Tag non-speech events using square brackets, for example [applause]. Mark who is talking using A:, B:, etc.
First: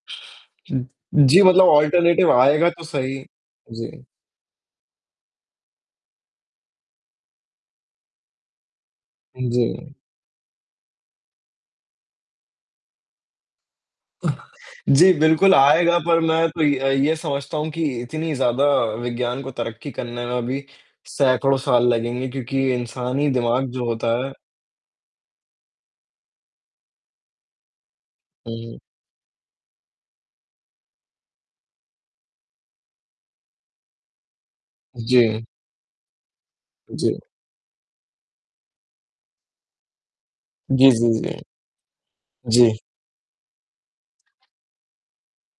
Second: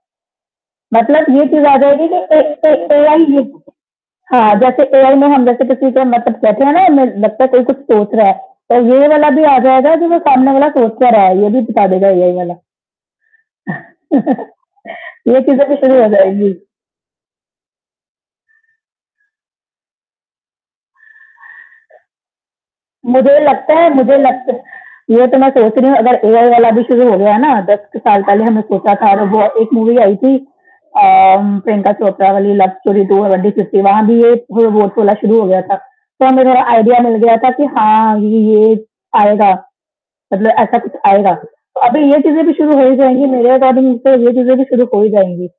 A: मतलब
B: जी,
A: ये चीज़
B: मतलब
A: आ जाएगी कि
B: अल्टरनेटिव
A: कहीं
B: आएगा तो
A: कहीं एआई
B: सही।
A: ही
B: जी।
A: हाँ, जैसे एआई में हम जैसे किसी के मतलब बैठे हैं ना लगता है कोई कुछ सोच रहा है, तो ये वाला भी
B: हाँ,
A: आ
B: जी।
A: जाएगा जो वो सामने वाला सोच तो रहा है ये भी बता देगा एआई वाला। [chuckles]
B: जी,
A: ये
B: बिल्कुल
A: चीज़ें भी
B: आएगा
A: शुरू हो
B: पर मैं
A: जाएगी।
B: तो ये अ, ये समझता हूँ कि इतनी ज़्यादा विज्ञान को तरक्की करने में अभी सैकड़ों साल लगेंगे, क्योंकि इंसानी
A: मुझे
B: दिमाग
A: लगता
B: जो
A: है
B: होता
A: मुझे
B: है
A: लगत ये तो मैं सोच रही हूँ अगर एआई वाला भी शुरू हो गया है ना, 10 साल पहले हमने
B: हुँ।
A: सोचा था वो एक मूवी आई थी अ, प्रियंका चोपड़ा वाली लव स्टोरी त्वो फिफ्टी वहाँ भी ये रोबोट
B: उ,
A: वाला
B: जी।
A: शुरू
B: हाँ।
A: हो गया था। तो हमें थोड़ा
B: उ,
A: आईडिया
B: जी।
A: मिल
B: हाँ।
A: गया था कि हाँ, ये ये आएगा, मतलब ऐसा
B: जी,
A: कुछ
B: जी,
A: आएगा।
B: जी।
A: तो अभी ये चीज़ें भी शुरू
B: जी।
A: हो ही जाएगी मेरे अकॉर्डिंग तो ये चीज़ें भी शुरू हो ही जाएँगी।